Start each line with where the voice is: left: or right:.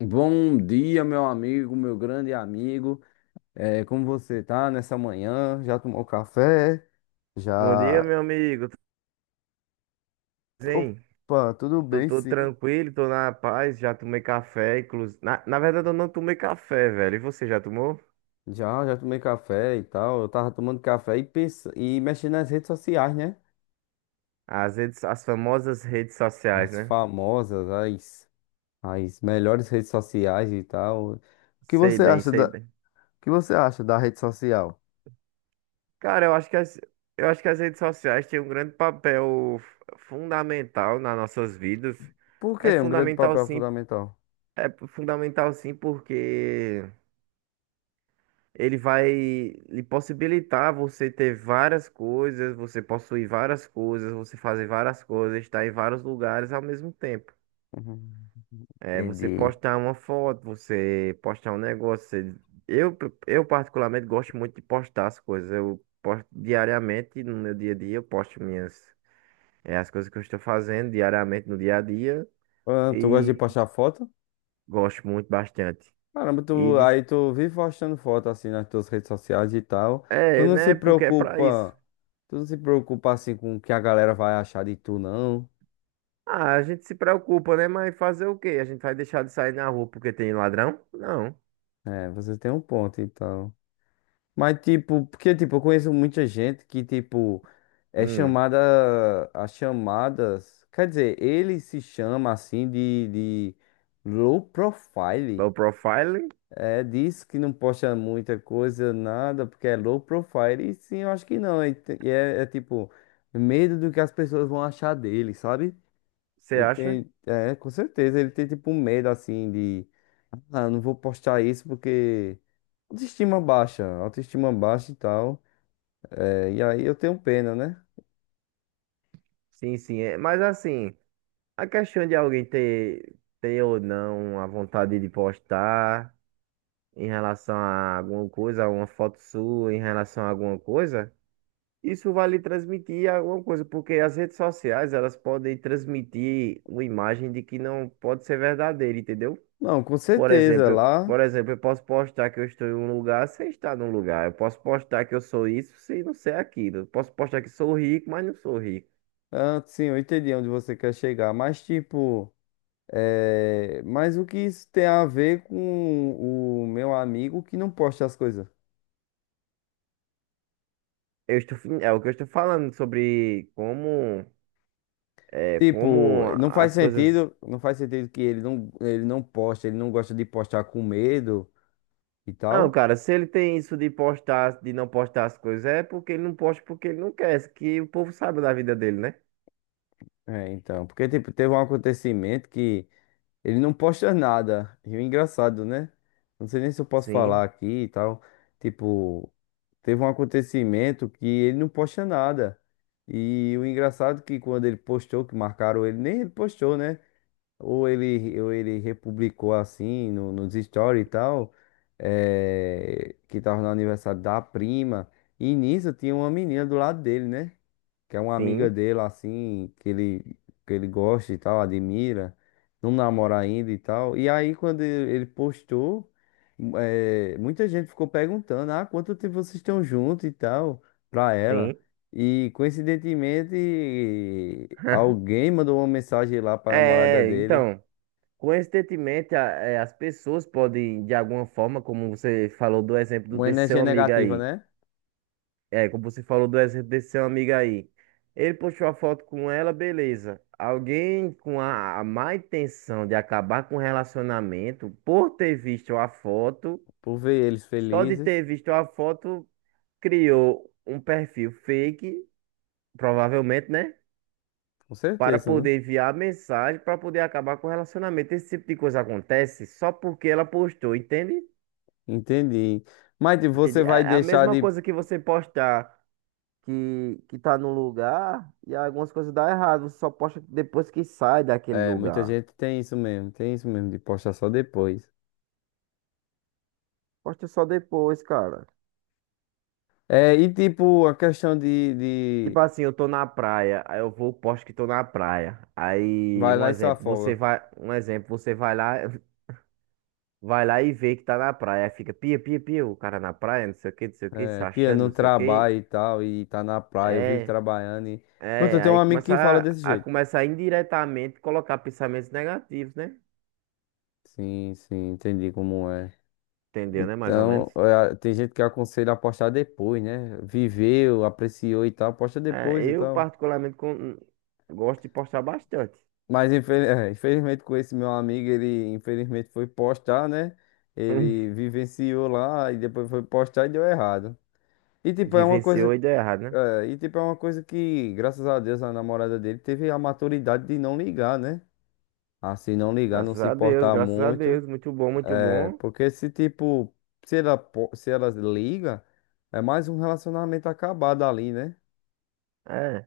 left: Bom dia, meu amigo, meu grande amigo. Como você tá nessa manhã? Já tomou café?
right: Bom dia,
left: Já.
right: meu amigo. Tudo bem?
left: Opa, tudo
right: Tô,
left: bem,
right: tô
left: sim.
right: tranquilo, tô na paz, já tomei café, inclusive. Na verdade, eu não tomei café, velho. E você já tomou?
left: Já, tomei café e tal. Eu tava tomando café e mexendo nas redes sociais, né?
right: As redes, as famosas redes sociais,
left: As
right: né?
left: famosas, as melhores redes sociais e tal.
right: Sei bem, sei
left: O
right: bem.
left: que você acha da rede social?
right: Cara, eu acho que as redes sociais têm um grande papel fundamental nas nossas vidas.
left: Por
right: É
left: quê? Um grande
right: fundamental
left: papel
right: sim,
left: fundamental.
right: é fundamental sim, porque ele vai lhe possibilitar você ter várias coisas, você possuir várias coisas, você fazer várias coisas, estar em vários lugares ao mesmo tempo.
left: Uhum.
right: É, você
left: Entendi.
right: postar uma foto, você postar um negócio. Eu, eu particularmente gosto muito de postar as coisas. Eu posto diariamente no meu dia a dia, eu posto minhas, é, as coisas que eu estou fazendo diariamente no dia a dia
left: Ah, tu gosta de
right: e
left: postar foto?
right: gosto muito bastante.
left: Caramba,
right: E
left: tu,
right: diz-
left: aí tu vive postando foto assim nas tuas redes sociais e tal. Tu não se
right: né? Porque é pra isso.
left: preocupa, Tu não se preocupa assim com o que a galera vai achar de tu, não.
right: Ah, a gente se preocupa, né? Mas fazer o quê? A gente vai deixar de sair na rua porque tem ladrão? Não.
left: É, você tem um ponto, então. Mas tipo, porque tipo, eu conheço muita gente que tipo é
right: Hum.
left: chamada as chamadas, quer dizer, ele se chama assim de low profile.
right: O profiling,
left: É, diz que não posta muita coisa, nada, porque é low profile. E sim, eu acho que não. E é tipo, medo do que as pessoas vão achar dele, sabe?
right: você
left: Ele
right: acha?
left: tem, é, com certeza, ele tem tipo um medo assim de, ah, não vou postar isso porque autoestima baixa e tal. É, e aí eu tenho pena, né?
right: Sim, sim. É. Mas assim, a questão de alguém ter, ter ou não a vontade de postar em relação a alguma coisa, uma foto sua em relação a alguma coisa, isso vai lhe transmitir alguma coisa, porque as redes sociais, elas podem transmitir uma imagem de que não pode ser verdadeira, entendeu?
left: Não, com certeza,
right: Por
left: lá,
right: exemplo, eu posso postar que eu estou em um lugar sem estar num lugar. Eu posso postar que eu sou isso sem não ser aquilo. Eu posso postar que sou rico, mas não sou rico.
left: ah, sim, eu entendi onde você quer chegar, mas tipo. É, mas o que isso tem a ver com o meu amigo que não posta as coisas?
right: Eu estou, fin- é o que eu estou falando sobre como, é, como
left: Tipo,
right: as coisas.
left: não faz sentido que ele não posta, ele não gosta de postar com medo e
right: Não,
left: tal.
right: cara, se ele tem isso de postar, de não postar as coisas, é porque ele não posta porque ele não quer, que o povo sabe da vida dele, né?
left: É, então, porque tipo, teve um acontecimento que ele não posta nada. E o engraçado, né? Não sei nem se eu posso falar
right: Sim,
left: aqui e tal. Tipo, teve um acontecimento que ele não posta nada. E o engraçado é que quando ele postou, que marcaram ele, nem ele postou, né? Ou ele republicou assim no, nos stories e tal, que tava no aniversário da prima. E nisso tinha uma menina do lado dele, né? Que é uma amiga
right: sim,
left: dele, assim, que ele gosta e tal, admira, não namora ainda e tal. E aí, quando ele postou, muita gente ficou perguntando: ah, quanto tempo vocês estão juntos e tal, pra ela.
right: sim.
left: E coincidentemente, alguém mandou uma mensagem lá pra namorada
right: É,
left: dele.
right: então. Coincidentemente, as pessoas podem, de alguma forma, como você falou do exemplo do-
left: Uma
right: desse seu
left: energia
right: amigo
left: negativa,
right: aí,
left: né?
right: é, como você falou do exemplo desse seu amigo aí, ele postou a foto com ela, beleza. Alguém com a má intenção de acabar com o relacionamento, por ter visto a foto,
left: Por ver eles
right: só de ter
left: felizes,
right: visto a foto, criou um perfil fake, provavelmente, né?
left: com
right: Para
left: certeza, né?
right: poder enviar a mensagem, para poder acabar com o relacionamento. Esse tipo de coisa acontece só porque ela postou, entende?
left: Entendi. Mas tipo, você
right: Entendi. É
left: vai
right: é a
left: deixar
right: mesma
left: de.
right: coisa que que tá num lugar e algumas coisas dá errado. Você só posta depois que sai daquele
left: É, muita
right: lugar.
left: gente tem isso mesmo, de postar só depois.
right: Posta só depois, cara.
left: É, e tipo, a questão
right: Tipo
left: de...
right: assim, eu tô na praia, aí eu vou, posto que tô na praia. Aí,
left: vai lá e se afoga.
right: um exemplo, você vai lá, vai lá e vê que tá na praia. Aí fica pia, pia, pia, o cara na praia, não sei o que, não sei o que, se
left: É, pia,
right: achando,
left: não
right: não sei o
left: trabalha
right: que.
left: e tal, e tá na praia, eu vivo
right: É,
left: trabalhando e. Pronto, eu tenho um amigo que fala desse
right: a
left: jeito.
right: começar indiretamente colocar pensamentos negativos, né?
left: Sim, sim, entendi como é.
right: Entendeu, né? Mais ou
left: Então,
right: menos.
left: é, tem gente que aconselha a postar depois, né? Viveu, apreciou e tal, posta
right: É,
left: depois e
right: eu
left: tal.
right: particularmente con- gosto de postar bastante.
left: Mas infelizmente com esse meu amigo, ele infelizmente foi postar, né?
right: Hum,
left: Ele vivenciou lá e depois foi postar e deu errado. E tipo, é uma
right: vivenciou
left: coisa,
right: e deu errado, né?
left: É, e tipo, é uma coisa que, graças a Deus, a namorada dele teve a maturidade de não ligar, né? Assim, não ligar, não
right: Graças
left: se
right: a Deus,
left: importar
right: graças a
left: muito.
right: Deus. Muito bom, muito
left: É,
right: bom.
left: porque se tipo, se ela liga, é mais um relacionamento acabado ali, né?
right: É,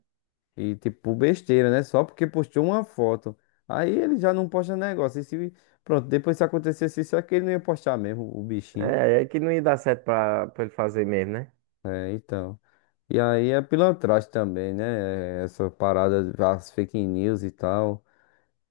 left: E tipo, besteira, né? Só porque postou uma foto. Aí ele já não posta negócio. E se, Pronto, depois se acontecesse isso aqui, ele não ia postar mesmo, o bichinho.
right: é que não ia dar certo pra ele fazer mesmo, né?
left: É, então. E aí é pilantragem também, né? É, essa parada, as fake news e tal.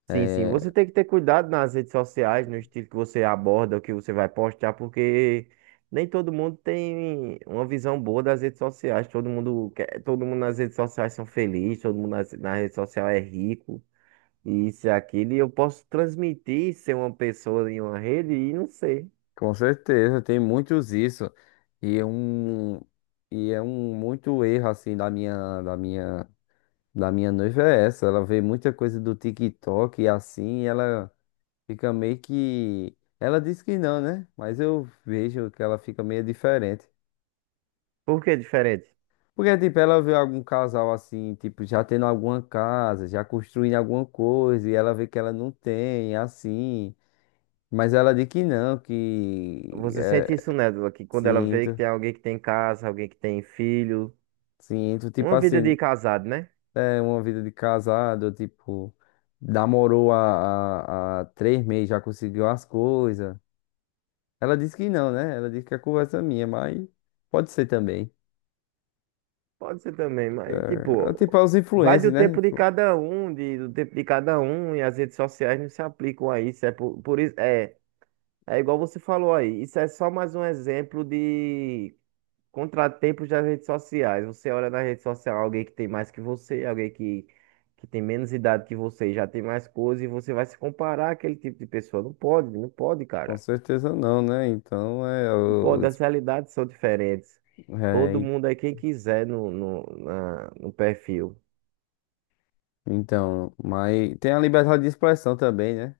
right: Sim, sim.
left: É,
right: Você tem que ter cuidado nas redes sociais, no estilo que você aborda, o que você vai postar, porque nem todo mundo tem uma visão boa das redes sociais. Todo mundo quer, todo mundo nas redes sociais são felizes, na rede social é rico. Isso e aquilo, e eu posso transmitir ser uma pessoa em uma rede e não ser.
left: com certeza, tem muitos isso. E é um, e é um muito erro, assim, da minha noiva é essa. Ela vê muita coisa do TikTok e assim, e ela. Fica meio que. Ela disse que não, né? Mas eu vejo que ela fica meio diferente.
right: Por que é diferente?
left: Porque, tipo, ela vê algum casal assim, tipo, já tendo alguma casa, já construindo alguma coisa, e ela vê que ela não tem, assim. Mas ela diz que não, que.
right: Você sente isso
left: É,
right: nela, que quando ela vê que
left: sinto,
right: tem alguém que tem casa, alguém que tem filho,
left: sinto. Tipo
right: uma vida
left: assim,
right: de casado, né?
left: é uma vida de casado, tipo, namorou há 3 meses, já conseguiu as coisas. Ela disse que não, né? Ela disse que é conversa minha, mas pode ser também.
right: Pode ser também, mas
left: É, é tipo,
right: tipo,
left: aos
right: vai
left: influencers,
right: do
left: né?
right: tempo de
left: Tipo,
right: cada um, de, do tempo de cada um, e as redes sociais não se aplicam a isso. É igual você falou aí, isso é só mais um exemplo de contratempos das redes sociais. Você olha na rede social alguém que tem mais que você, que tem menos idade que você, e já tem mais coisas, e você vai se comparar àquele tipo de pessoa. Não pode, não pode,
left: com
right: cara.
left: certeza não, né? Então, é,
right: Não
left: o
right: pode, as realidades são diferentes. Todo
left: é,
right: mundo é quem quiser no perfil.
left: então, mas tem a liberdade de expressão também, né?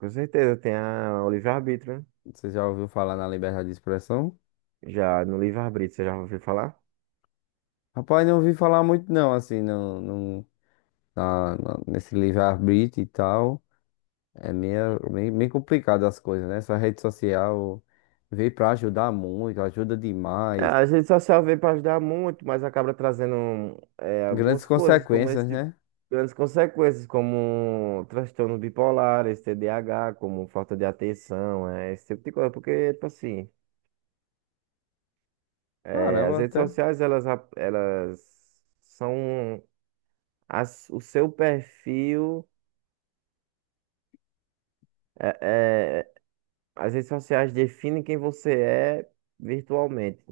right: Com certeza, tem o livre-arbítrio, né?
left: Você já ouviu falar na liberdade de expressão?
right: Já no livre-arbítrio, você já ouviu falar?
left: Rapaz, não ouvi falar muito não, assim, não, não, na- na- nesse livre-arbítrio e tal. É meio complicado as coisas, né? Essa rede social veio pra ajudar muito, ajuda demais.
right: Ah, a rede social veio para ajudar muito, mas acaba trazendo
left: Grandes
right: algumas coisas, como
left: consequências,
right: esse tipo,
left: né?
right: grandes consequências, como transtornos bipolares, TDAH, como falta de atenção, esse tipo de coisa. Porque, tipo assim, eh, as
left: Caramba,
right: redes
left: até.
right: sociais, elas, ap- elas são as, o seu perfil, eh, eh, as redes sociais definem quem você é virtualmente.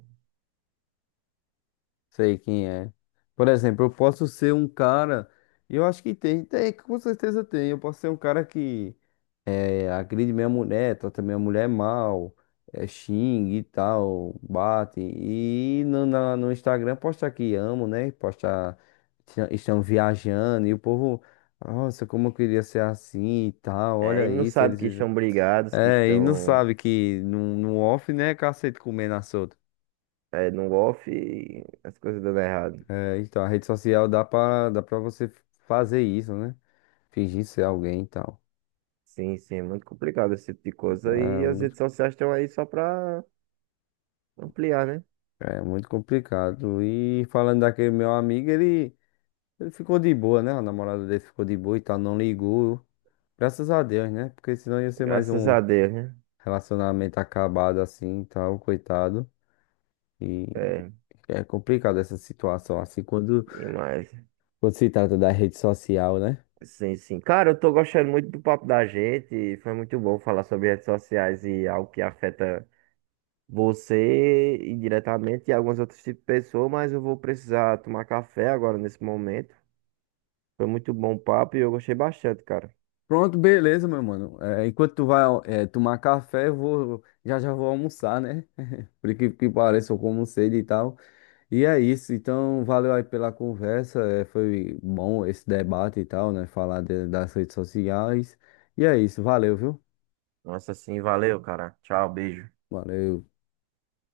left: Sei quem é. Por exemplo, eu posso ser um cara. Eu acho que com certeza tem. Eu posso ser um cara que é, agride minha mulher, trata minha mulher mal, é, xingue e tal, bate. No Instagram postar que amo, né? Postar estão viajando e o povo, nossa, como eu queria ser assim e tal.
right: Eh, e
left: Olha
right: não
left: isso,
right: sabe
left: eles
right: que
left: vivem.
right: estão brigados,
left: É, e não sabe que no off, né, cacete comendo a solta.
right: no off e as coisas dando errado.
left: É, então, a rede social dá pra você fazer isso, né? Fingir ser alguém e tal.
right: Sim, sim, é muito complicado esse tipo de coisa.
left: É
right: E as
left: muito,
right: redes sociais estão aí só pra ampliar, né?
left: É muito complicado. E falando daquele meu amigo, ele ficou de boa, né? A namorada dele ficou de boa e tal, não ligou. Graças a Deus, né? Porque senão ia ser mais
right: Graças
left: um
right: a Deus, né?
left: relacionamento acabado assim e tal, coitado. E
right: É,
left: é complicado essa situação, assim, quando,
right: e mais.
left: quando se trata da rede social, né?
right: Sim, sim. Cara, eu tô gostando muito do papo da gente. Foi muito bom falar sobre redes sociais e algo que afeta você indiretamente e alguns outros tipos de pessoas, mas eu vou precisar tomar café agora nesse momento. Foi muito bom o papo e eu gostei bastante, cara.
left: Pronto, beleza, meu mano. É, enquanto tu vai, é, tomar café, eu vou, já vou almoçar, né? Por incrível que pareça, eu como sede e tal. E é isso, então valeu aí pela conversa, foi bom esse debate e tal, né? Das redes sociais. E é isso, valeu, viu?
right: Nossa, sim, valeu, cara. Tchau, beijo.
left: Valeu.